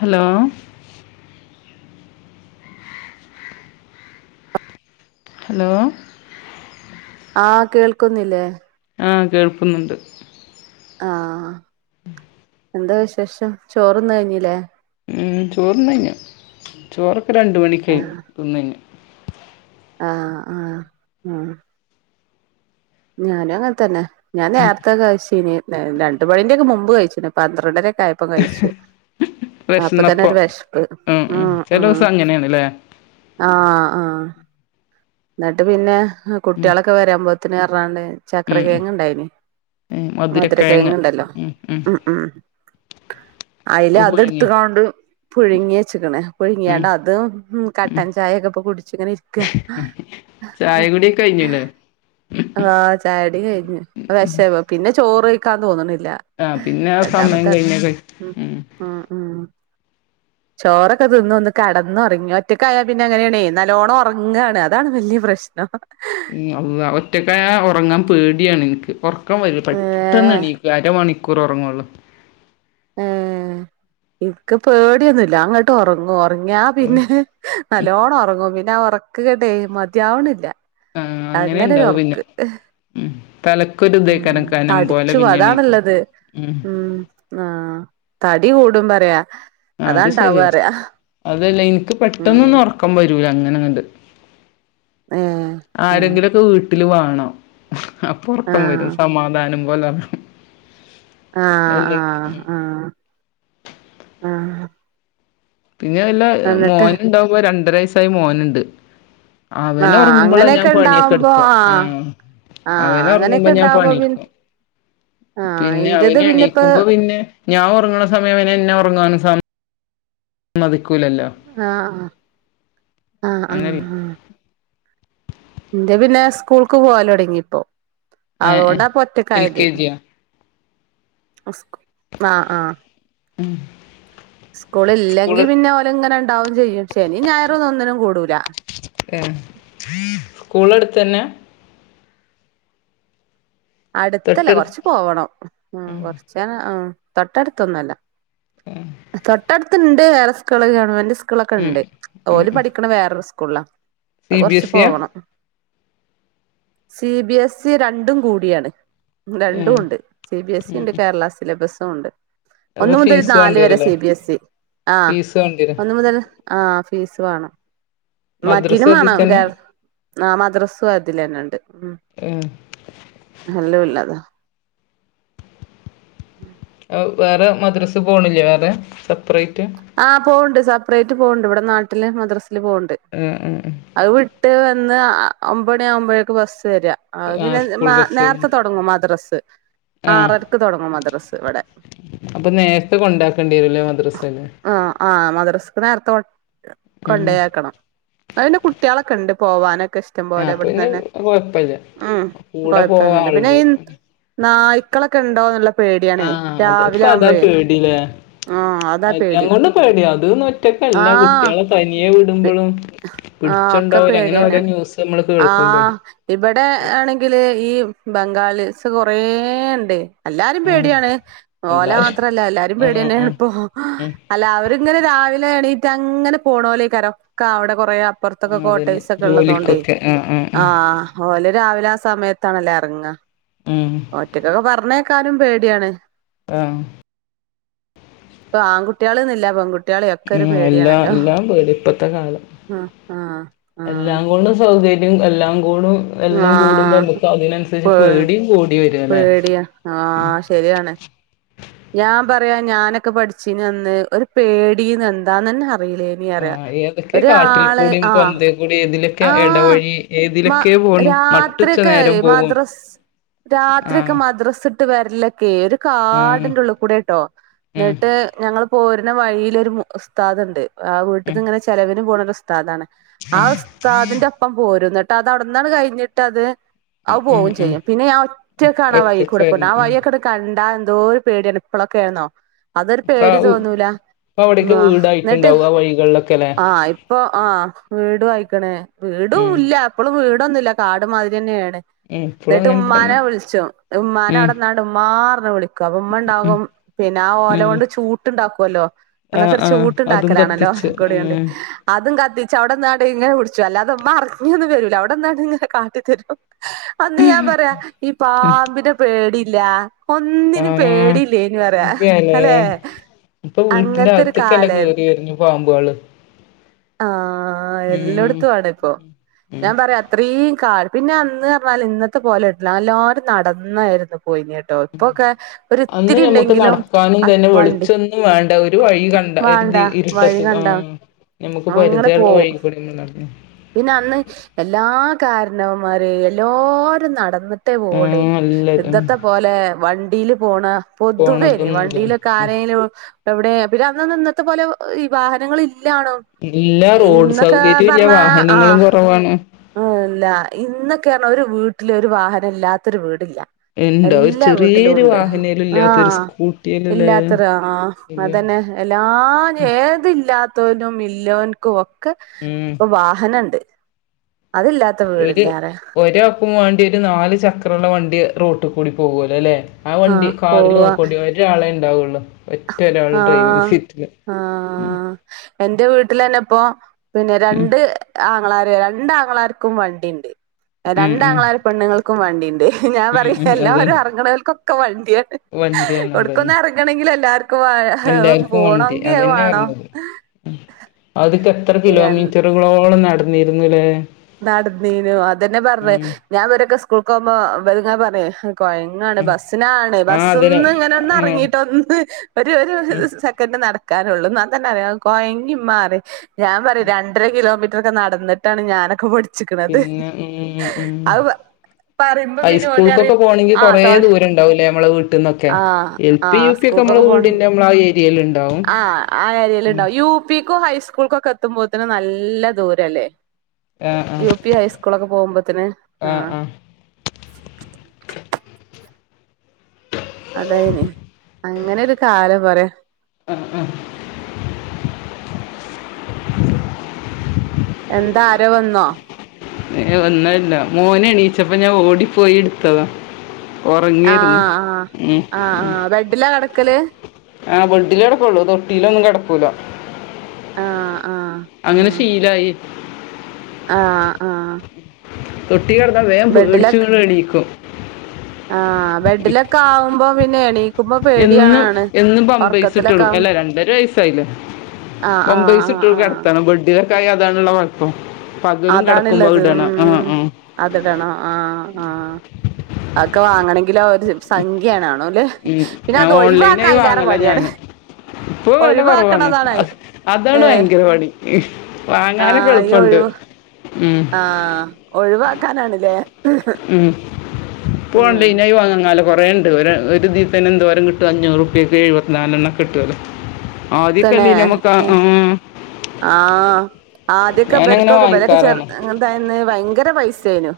Hello hello ആഹഹ് കേൾക്കുന്നില്ലേ ആഹ് കേൾക്കുന്നുണ്ട് ആഹ് എന്താ വിശേഷം ചോറ് തിന്ന് കഴിഞ്ഞിലേ ചോറു തിന്നു കഴിഞ്ഞു ചോറൊക്കെ രണ്ട് മണിക്കഴ് ആഹ് തിന്നഴ്ഞ്ഞു ആഹ് ആഹ് ഉം ഞാനും അങ്ങൻത്തന്നെ ഞാൻ നേരത്തെ കഴ്ച്ചീനീ രണ്ട് മണിന്റ മുമ്പ് കഴിച്ച്ണ് പന്ത്രണ്ടരക്കായ [unintelligible] പ്പ കഴിച്ചു അപ്പൊത്തന്നെ വിശന്നപ്പോ ഒരു വെശ്പ്പ് ഉം ചില ഉം ദിവസം അങ്ങനെയാണ്ല്ലേ ആഹ് ആഹ് ന്നട്ട് പിന്നെ ഉം കുട്ട്യാളൊക്കെ വരാൻമ്പോത്ത [unintelligible] ചക്ര ഉം കേങ്ങ്ണ്ടായിനി മധുര കേങ്ങ്ണ്ടല്ലോ ഉം ഉം അയ്ല അത് പുഴുങ്ങി എടുത്തകാണ്ട് പുഴുങ്ങി വെച്ച്ക്ക്‌ണ് ഉം പുഴ്ങ്ങിയാണ്ടതും കട്ടൻ ചായൊക്കെപ്പൊ കുടിച്ച്ങ്ങനിര്ക്ക ചായകൂടിയൊക്കഴിഞ്ഞുല്ലേ ആ ചായുടി കഴിഞ്ഞു വിശ പിന്നെ ചോറയ്ക്കാൻ തോന്ന്ണില്ല ആഹ് പിന്നെ ആ സമയം കഴിഞ്ഞ ക ഉം ആഹ് ഉം ചോറൊക്കെ തിന്ന ഒന്ന് കടന്നൊർങ്ങി ഒറ്റക്കായാ പിന്നെ അങ്ങനേണേ നല്ലോണൊർങ്ങാണ് അതാണ് വല്യ പ്രശ്നം നം ഉം [unintelligible] ഒറ്റക്കായാ ഉർങ്ങാൻ പേടിയാണ് ഇൻക്ക് ഒർ ക്കം വരൂല പെട്ടെന്ന് ഏഹ് എണീക്കും അരമണിക്കൂറ് ഒറങ്ങുള്ളൂ ഏ ഇൻക്ക്‌ പേടിയൊന്നുല്ല അങ്ങ ട്ടൊറങ്ങും ഒർങ്ങിയാ പിന്നെ നല്ലോണം ഒറങ്ങും പിന്നെ ക്ക്‌ങ്ങട്ടെ മതിയാവ്ണില്ല ആഹ് അങ്ങനെണ്ടാവും അങ്ങനൊരൊർക്ക് പിന്നെ ഉം തലക്കൊരു ഉം തേക്കാരം കനം പോലെ തടിച്ചു പിന്നെണീക്കു അതാണുള്ളത് ഉം ആഹ് തടി കൂടും പറയാ ആ അത് അതാണ്ടാവ ശരിയാ പറയാ അതല്ല ഇൻക്ക് ഉം പെട്ടെന്നൊന്നും ഒർക്ക ഉറക്കം വരൂല അങ്ങനെങ്ങട്ട് ഏഹ് ഏഹ് ആരെങ്കിലൊക്കെ വീട്ടില് വാണം അപ്പൊർക്കം വരും ആഹ് സമാധാനം പോലൊർങ്ങും ആഹ് ആഹ് ആഹ് ആഹ് പിന്നെ വല്ല എന്നിട്ട് മോനുണ്ടാവുമ്പോ രണ്ടര വയസായ മോനുണ്ട് ആഹ് അവനൊർങ്ങുമ്പളാ ഞാൻ അങ്ങനെയൊക്കെ പണിയൊക്കെ ഉണ്ടാവുമ്പോ എടുക്ക ആഹ് ആഹ് അവനൊർങ്ങുമ്പോ അങ്ങനെയൊക്കെ ഞാൻ ഉണ്ടാവുമ്പോ പിന്നെ പണിട്ക്കും ആഹ് പിന്നെ ഇന്റത് പിന്നെപ്പോ അവനെണീക്കുമ്പോ പിന്നെ ഞാൻ ഉർങ്ങ്ണ സമയം പിന്നെന്നെർങ്ങാനും സ മ്മതിക്കൂലല്ലോ ആഹ് ആഹ് ആഹ് അങ്ങനല്ലേ ആഹ് ആഹ് ന്റെ പിന്നെ സ്കൂൾക്ക് പോവലൊട്ങ്ങിപ്പൊ ഏ ഏ എൽ അതോണ്ടാപ്പൊറ്റക്കായത് കെ ജിയാ ആഹ് ആഹ് ഉം സ്കൂള്ല്ലെങ്കി പിന്നെ ഓല്ങ്ങനെണ്ടാവും ചെയ്യും ശനീം ഞായറൊന്നും ഒന്നിനും കൂടൂല ഏഹ് സ്കൂളെട്ത്തന്നെ അടുത്തല്ല തൊട്ടടുത്ത് കൊർച്ച് പോവണം കൊറച്ച് തൊട്ടടുത്തൊന്നല്ല തൊട്ടടുത്ത്ണ്ട് വേറെ സ്കൂള് ഗവൺമെന്റ് ഉം സ്കൂളൊക്കെണ്ട് ഉം ഓല് ഉം പഠിക്ക ക്ക്‌ണ വേറൊരു സ്കൂള്ളാ അത് സി ബി കൊർച്ച് എസ് സിയാ പോവണം സി ബി എസ് ഇ രണ്ടും കൂടിയാണ് ഏ രണ്ടും ഉം ഉണ്ട് സി ബി എസ് ഇ ണ്ട് ഉം കേരള സിലബസും ഉണ്ട് അപ്പൊ ഒന്ന് മുതൽ ഫീസ് നാല് വരെ വേണ്ടിവരൂല്ലേ സി ബി എസ് ഇ ആ ഫീസ് വേണ്ടിവരും ഒന്ന് മുതൽ ആഹ് ഫീസ് വേണം മദ്രസ മറ്റിനും അതി വേണം തന്നെ കേ ആ മദ്രസു അതിലന്നെ ഉണ്ട് ഉം ഏഹ് ഹല്ലു ഇല്ലതോ വേറെ മദ്രസ് പോണില്ലേ വേറെ സെപ്പറേറ്റ് ആഹ് പോവണ്ട് സെപ്പറേറ്റ് പോകണ്ട് ഇവിടെ നാട്ടില് മദ്രാസൽ പോവണ്ട് ആഹ് ആഹ് ആഹ് അത് വിട്ട് വന്ന് ഒമ്പണി ആകുമ്പോഴേക്കക്ക് ബസ്സ് വരിക ആ പിന്നെ സ്കൂൾ ബസ് നേരത്തെ തുടങ്ങും മദ്രസ് ആ ആറരക്ക് തുടങ്ങും മദ്രസ് ഇവിടെ അപ്പൊ നേരത്തെ കൊണ്ടാക്കേണ്ടിരല്ലോ മദ്രസയില് ആഹ് ആഹ് മദ്രസക്ക് നേരത്തെ ഉം കൊണ്ടോയ് ആക്കണം അതിന്റെ കുട്ടികളൊക്കെണ്ട് പോകാനൊക്കെ ഇഷ്ട റ്റം ആ പോലെ അപ്പൊ ഇവിടന്ന് പിന്നെ തന്നെ കൊഴപ്പല്ല ഉം കൂടെ പോവാൻ കോഴപ്പന്നില്ല പിന്നെ ഈ ആളുണ്ട് നായ്ക്കളൊക്കെ ഇണ്ടോന്നല്ല പേടിയാണേ ആഹ് അത് ഇപ്പ രാവിലെ അതാ ആവുമ്പോഴേ പേടില്ലേ ആ അതാ എല്ലാം പേടി കൊണ്ടും പേടിയാ അത ന്ന ആ ഒറ്റക്കല്ല കുട്ടികളെ തനിയെ വിടുമ്പളും ആ ഒക്കെ പിടിച്ചുണ്ടാവൂല പേടി അങ്ങനെ തന്നെയാണ് ഓരോ ന്യൂസ് നമ്മള് കേൾക്കുമ്പേ ആഹ് ഇവിടെ ആണെങ്കില് ഈ ബംഗാളിസ് കൊറേണ്ട് എല്ലാരും ഉം പേടിയാണ് ഓല എല്ലാരും മാത്രല്ല എല്ലാരും ഉം പേടിയന്നെയാണ് ഉം ഇപ്പൊ ഉം അല്ല അവരിങ്ങനെ രാവിലെ എണീറ്റ് അങ്ങന പോണലേക്കരോക്ക അവിടെ കൊറേ പുറത്തൊക്കെ ആഹ് അതന്നെ കോട്ടേസ് ഒക്കെ ഉള്ളതുകൊണ്ടേ ജോലിക്കൊക്കെ ആഹ് ആഹ് ആ ഓല് രാവിലെ ആ സമയത്താണല്ലേ ഇറങ്ങ ആഹ് ഉം ഒറ്റക്കൊക്കെ പറഞ്ഞേക്കാനും പേടിയാണ് ആഹ് ഇപ്പ ആൺകുട്ടികളൊന്നില്ല പെൺ ആ എല്ലാം എല്ലാം പേടി ഇപ്പത്തെ കാലം ആഹ് ആഹ് ആഹ് ഒന്ന് സൗദി എല്ലാം കൂടും അതെല്ലാം കൂടുമ്പോ ആഹ് നമുക്ക് അതിനനുസരിച്ച് പേ പേടിയും കൂടി വരും അല്ലെ പേടിയാ ആഹ് ശരിയാണ് ഞാൻ പറയാ ഞാനൊക്കെ പഠിച്ചി അന്ന് ഒരു പേടിന്ന് എന്താന്ന്ന്നെ അറിയിലേ നി അറിയാ ആഹ് ഏതൊക്കെ കാട്ടിൽ ഒരാള് കൂടിയും ആഹ് പൊന്തേ കൂടി ഏതിലൊക്കെ ആഹ് ഇടവഴി മ ഏതിലൊക്കെ പോണു മട്ടുച്ച നേരം പോകും രാത്രി ഒക്കെ ആഹ് മദ്രസ് ഇട്ട് വരലൊക്കെ ഒരു ആഹ് കാടിന്റെ ഉള്ളിൽ കൂടെട്ടോ ഉം എന്നിട്ട് ഞങ്ങള് പോരുന്ന വഴിയിലൊരു ഉസ്താദുണ്ട് ആ ഉം വീട്ടിന്നിങ്ങനെ ചെലവിന് പോണ ഒരു ഉസ്താദാണ് ആ ഉസ്താദിന്റെ ഒപ്പം പോരും എന്നിട്ട് അത് അവിടെന്നാണ് കഴിഞ്ഞിട്ട് അത് അത് ഉം പോകും ഉം ചെയ്യും പിന്നെ ഞാൻ ഒറ്റക്കാണ് ഒറ്റക്ക് വഴിക്കൂടെ പോണെ ആ വരണം ഉം വഴിയൊക്കെ കണ്ടാ എന്തോ ഒരു പേടിയാണ് ഇപ്പളൊക്കെ ആരുന്നോ അതൊരു ഇപ്പ പേടി തോന്നൂല ഇപ്പ അവിടേക്ക് എന്നിട്ട് വീടായിട്ടുണ്ടാവും ആ വഴികളിലൊക്കെല്ലേ ആഹ് ഇപ്പൊ ആഹ് വീട് വായിക്കണേ വീടും ഉം ഇല്ല അപ്പളും വീടൊന്നുംല്ല കാട്മാതിരി തന്നെയാണ് ഉം ഇപ്പളും എന്നിട്ട് അങ്ങനെ തന്നെ ഉമ്മാനെ വിളിച്ചു ഉമ്മാനെ ഉം അവിടെന്നാണ്ട് ഉമ്മാറിഞ്ഞ് വിളിക്കും അപ്പൊ ഉമ്മ ഉം ഉണ്ടാകും പിന്നെ ആ ഓല ഉം കൊണ്ട് ചൂട്ടുണ്ടാക്കുവല്ലോ അന്നൊക്കെ ആഹ് ഒരു ആഹ് അതും ചൂട്ടുണ്ടാക്കലാണല്ലോ കത്തിച്ച് ഓലകൊടിയോണ്ട് ഉം അതും കത്തി ചവിട ന്ന ണ്ട് ങ്ങനെ പി അല്ലാത അമ്മ അറിഞ്ഞിത് തരൂല അവിടെന്താണ്ട്ഇങ്ങനെ കാട്ടിത്തരും അന്ന് ഞാൻ പറയാ ഈ ഉം പാമ്പിനെ പേടില്ല ഒന്നിനു ആഹ് പേടില്ലേ നു പറയാ ശരിയാല്ലേ അല്ലെ ഇപ്പൊ വീട്ടിന്റെ അങ്ങനത്തെ ഒരു അകത്തേക്കല്ലെ കേറി വരുന്നു പാമ്പുകള് ആഹ ഉം എല്ലായിടത്തും ആണ്ഇപ്പൊ ഉം ഞാൻ പറയാ അത്രയും കാ പിന്നെ അന്ന് പറഞ്ഞാല് ഇന്നത്തെ പോലെ ല്ല എല്ലാവരും നടന്നായിരുന്നു പോയിനട്ട് അന്ന് ഞമ്മുക്ക് നടക്കാനും ആ തന്നെ വണ്ടി വെളിച്ചൊന്നും വേണ്ട ഒരു വഴി കണ്ട വേണ്ട വഴി ഒരു ആ കണ്ട നമുക്ക് അങ്ങനെ പരിചയമുള്ള പോവും വഴി കൂടിൾ നടു പിന്നെ അന്ന് എല്ലാ കാരണവമാര് എല്ലാരും നടന്നിട്ട് ട്ടേ ആ പോവൂല്ലേന്നു നല്ല ഉം ഇന്നത്തെ പോലെ വണ്ടിൽ പോണ പൊതുവേനെ പോണതൊന്നുല്ല വണ്ടിയിലൊക്ക ഉം ആരേലും എവിടെ പിന്നെ അന്നൊന്നും ഇന്നത്തെ പോലെ ഈ വാഹനങ്ങ ഇല്ലാണോ ഇല്ല റോഡ് ഇന്നൊക്കെ സൗകര്യം ഇല്ല വാഹനങ്ങളും കുറവാണ് ആല്ല ഇന്നൊക്കെനറഞ്ഞ ഒരു വീട്ടില് ഒരു വാഹനം ഇല്ലാത്തൊരു വീടില്ല എന്താ ഒരു എല്ലാ വീട്ടിലും ചെറിയൊരു ഉണ്ട് വാഹനേലും ഇല്ലാത്തൊരു ആഹ് സ്കൂട്ടിയേലുംല്ലേ ഇല്ലാത്ത ആ ശരിയാ അതന്നെ എല്ലാ ഏതില്ലാതോനും ഉള്ളൊന്കും ഒക്കെ ഉം ഇപ്പൊ വാഹനം ണ്ട് അതല്ലാ ഒരു ഒര ആക്കും വേണ്ടി ഒരു നാല്ു ചക്രമുള്ള വണ്ടി റോട്ടിൽ കൂടി പോകല്ലോ അല്ലേ ആ വണ്ടി ആഹ് കാറി പോവാ നോക്കൊണ്ടി ഒരാളെ ഉണ്ടാവുള്ളു ഒറ്റ ഒരാൾ ഡ്രൈവിങ് ആഹ് സീറ്റില് മ് ആഹ് എന്റെ വീട്ടിൽ തന്നെ ഇപ്പോ പിന്നെ ഉം രണ്ട് ആങ്ങളാർ രണ്ടാങ്ങളാർക്കും വണ്ടിണ്ട് ഉം ഉം രണ്ട്ാംഗങ്ങളാാര പെണ്ണുങ്ങൾക്കും വണ്ടിയുണ്ട് ഞാൻ ഉം പറ ഉം എല്ലാരും എ അതന്നെ റങ്ങണൽക്കൊക്കെ വണ്ടിയാണ് വണ്ടിയാണ് അതന്നെ ആണെങ്കിൽ എല്ലാവർക്കും് പോണമെങ്കിൽ അത് വേണം ആദ്യക്കെ എത്ര കിലോമീറ്ററുകളോളം നടന്നിരുന്നുലേ നടന്നീനു അതന്നെ പറഞ്ഞത് ഞാൻ വരൊക്കെ സ്കൂൾക്ക് പോകുമ്പോ വൽങ്ങനെ പറയുംകോ ഉം ബസിനാണ് ആ ബസ് അതിന് ഒന്ന് ഇങ്ങനെ ഉം ഒന്ന്റങ്ങിട്ട ഒന്ന് ഒരു ഒരു ഉം സെ സെക്കന്റ്‌ നടക്കാനുള്ളൂ എന്നാ തന്നെ പറയ കോയങ്ങി മമാറി യുംഞാൻ പറയും രണ്ട് ണ്ടര കിലോമീറ്റർ ഒക്കെ നടന്നിട്ടാണ് ഞാനൊക്കെ പടി പിന്നെ ഉ ഉ പറയുമ്പോ പിന്നെ ഓല് ഹൈസ്കൂൾക്കൊക്കെ പറയും പോകണെങ്കിൽ ആ കൊറെ തൊ ദൂരം ഉണ്ടാവൂല്ലേ നമ്മളെ വീട്ടിൽന്നൊക്കെ ആ എൽ ആ പി യു പി ഒക്കെ നമ്മൾ സ്കൂൾക്കൊക്കെ പോണ വീടിൻന്റെ നമ്മളെ ആ ഏരിയയിൽ ഉണ്ടാവും ആ ആ ഏരിയൽ ഉം ഉണ്ടാവും യുപിക്കും ഹൈസ്കൂൾക്കൊക്കെ എത്തുമ്പോത്തന് നല്ല ദൂരല്ലേ ആ യു പി ഹൈസ്കൂളൊക്കെ പോകുമ്പോത്തിന് ആ അതായിന് അങ്ങനൊരു കാലം പറയാ ആഹ ആഹ എന്താ അരോ വന്നോ? ഏ വന്നല്ല മോനെ എണീച്ചപ്പോ ഞാൻ ഓടിപ്പോയി എടുത്തതാ ആഹ ഉറങ്ങിയിരുന്നു ആഹ് ഉം. ആഹ് ആഹ ബെഡ്ഢില കിടക്കല് ആഹ ബെഡിലേ കടക്കുള്ളൂ തൊട്ടിയിലോ ഒന്നും കിടക്കൂലോ ആഹ് ആഹ് അങ്ങനെ ശീലായി ആഹ ആഹ തൊട്ടി കടന്നാ വേം പേടിച്ച എണീക്കും ആഹ ബെഡിലൊക്കെ ആവുമ്പോ പിന്നെ എണീ എന്നും എന്നും ഒറക്കത്തിലൊക്കെ പമ്പഴസിിട്ടുള്ളു അല്ല ആവുമ്പോ രണ്ടര വയസായില്ലേ ആഹ് ആഹ് ആഹ് പംബൈസിറ്റ് ആഹ് കെടത്തണം ബഡിലൊക്കെ ആയാ അതാണ് ള്ള മടി അപ്പ പകലും കെടക്കുമ്പോ അത്ടണം ആ ആ അത്ടണോ ആ ആ അക്കെ വാങ്ങണമെങ്കിൽ ഒരു സംഖ്യ ഉം. പിന്നെ ഞാൻ അത് ഒഴിവാക്കാൻ ഓൺലൈനായി അയിലേറെ വാങ്ങല പണിയാണ്. ഞാന് ഇപ്പൊ വില കുറവാണ് ഒഴിവാക്കണതാണ് അതാണ് ഏഹ് ഭയങ്കര പണി വാങ്ങാനൊക്കെ എളുപ്പണ്ട്. ഉം ആഹ ഒഴിവാക്കാനാണല്ലേ. ഉം ഇപ്പോ ഓൺലൈന് ആയി വാങ്ങാല്ലോ കുറേണ്ട് ഒരു ഒരുതീ തന്നെ എന്തോരം കിട്ടും അഞ്ഞൂറുപ്യക്ക് എഴുപത്തിനാലെണ്ണംക്കെ കിട്ടുല്ലോ ആദ് [unintelligible] ആ ആഹ ആദ്യയൊക്കെ ഞാനങ്ങനെ ഇബർക്കൊക്കെ ഇബരൊക്കെ വാങ്ങിക്കാറാണ് ചെർതായിനെന്ന് ഭയങ്കര പൈസേ നു.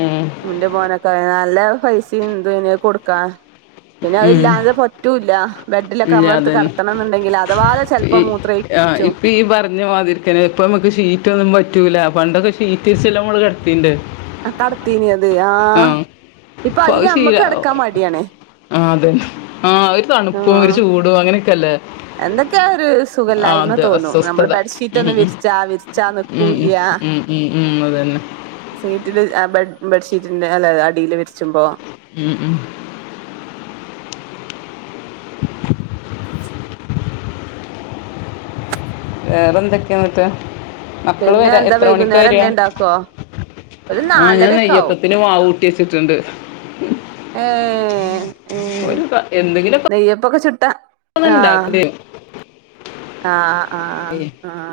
ഉം. ഇന്റെ മോനൊക്കെ നല്ല പൈസിം ഇതും എനു അത് കൊടുക്കാ പിന്നെ ഉം. അതില്ലാതെ പറ്റൂല്ല ബെഡിലൊക്കെ ഇല്ല നമ്മള അടുത്ത് അതന്നെ കിടത്തണം എന്നുണ്ടെങ്കിൽ അഥവാലെ ചെലപ്പോ ഈ മൂത്ര ആ ഇപ പറഞ്ഞ മാതിരിക്കെ ഇപ്പൊ നമുക്ക് ഷീറ്റ ഒന്നും പറ്റൂല പണ്ടൊക്കെഷീറ്റ് വിരിച്ചല്ലെ നമ്മള് കിടത്തിണ്ട് ആ കടത്തീനിയത് ആ ഇപ്പൊ അപ്പൊ അത് അയില് ശീല അമ്മക്ക് കിടക്കാൻ മടിയാണ്. ആ അതെ ആഹ ഒരു തണുപ്പും ഒരു ആഹ് ചൂടും അങ്ങനെയൊക്കല്ലേ. എന്തൊക്കെയാ ഒരു സുഖല്ലായ്മ തോന്നുന്നു നമ്മള് അസ്വസ്ഥത ബെഡ്ഷീറ്റ് ഉം ഒന്നും വിരിച്ചാ വിരിച്ചാ ഉം ഉം നിൽക്കൂല. ഉം ഉം ഉം അതു തന്നെ സീറ്റില് ബെഡ്ഷീറ്റിന്റെ അല്ലതെ അടിൽ വിരിച്ചുമ്പോ. ഉം ഉം [inaudible] വേറെ എന്തൊക്കെയന്നിട്ട് മക്കള് പിന്നെ വരാ എന്താ എത്ര മണിക്കാ വൈകുന്നേരം വരുവാ. എന്തേ ഉണ്ടാക്കുവോ ഒരു ആഹ ഞാൻ നാലരൊക്കെ ആവും നെയ്യപ്പത്തിന് മാവ് കൂട്ടി വെച്ചിട്ടുണ്ട്. ഏ ഏ ഒരു എന്തെങ്കിലും നെയ്യപ്പൊക്കെ ചുട്ടാ [inaudible] [unintelligible] ആഹ ആഹ് ആഹ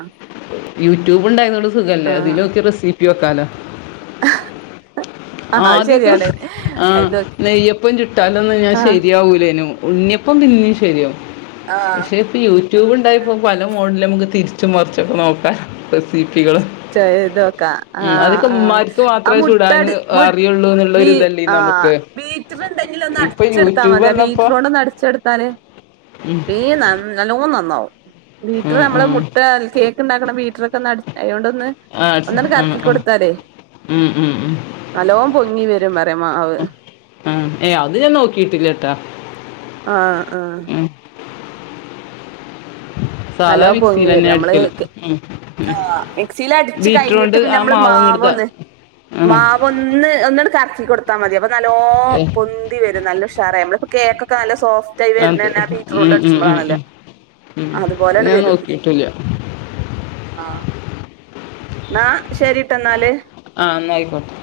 യൂട്യൂബ് ഉണ്ടായോണ്ട് സുഖല്ലേ ആഹ് അതിലൊക്കെ റെസിപ്പി വെക്കാലോ ആഹ് അത് ആദ്യ ഒക്കെ ശരിയാണ് ആ അത് നെയ്യപ്പം ചുട്ടാലൊനും ഞാൻ ആഹ് ശരിയാവൂലേനു ഉണ്ണിയപ്പം പിന്നിം ശരിയാവും ആഹ് പക്ഷേ ഇപ്പ യൂട്യൂബ് ഉണ്ടായപ്പോൾ പ മോഡിൽ നമുക്ക് തിരിച്ചും മറിച്ചൊക്കെ നോക്കാം റെസിപ്പികള്. ചെയ്തോക്കാ ആഹ ആ ആ മാത്രമേ ചുടാൻ മുട്ടടി മു അറിയുള്ളൂ എന്നുള്ളൊരു ഇതല്ലേ ആ നമുക്ക് ബീറ്റിലുണ്ടെങ്കിലിൽ ഒന്ന് ഇപ്പൊ അടച്ചെടുത്താൽ യൂട്യൂബ് മതിയാ വന്നപ്പോ ബീറ്ററുകൊണ്ടൊന്ന് അടച്ചെടുത്താല് ഉം, വേ നല്ലോ നന്നാവും. വീട്ടില് ഉം, നമ്മള് ഉം. മുട്ട കേക്ക് ഇണ്ടാക്കണ [unintelligible] ആ ആ ആ ഉ ഉ ഉ നല്ലോം പൊങ്ങി വരും പറയാ മാവ് ആ. ഏ അത് ഞാൻ നോക്കിയിട്ടില്ല ആഹ ആഹ ഉം [inaudible] സാധാ നല്ലോ പൊങ്ങി മിക്സിൽന്നെ വരും നമ്മള് അടിക്കല ഉം ഉം മിക്സിൽ അടിച്ച് കഴിഞ്ഞിട്ട് ബീറ്റേറോണ്ട് പിന്നെ ആ മാവും ഇ [unintelligible] ആ ഒന്ന് ഒന്നാണ്ട് കറക്കി കൊടുത്താൽ മതി അപ്പൊ നല്ലോ ഏ, പൊന്തി വരും നല്ല ഉഷാറ. നമ്മള് ഇപ്പോ കേക്കൊകെ നല്ല സോഫ്റ്റയി അത് വരണെന്നെ ആ ബീറ്ററോണ്ട് ഉം, ഉം, ഉം, അടിച്ചുമ്പളാണല്ലോ. ഉം, ഉം. അത് അതുപോലെയാണ്ട് ഞാൻ വരും നോക്കിയിട്ടില്ല ആ ന്ന ശരിട്ടോ എന്നാല് ആഹ് നാ ആയിക്കോട്ടെ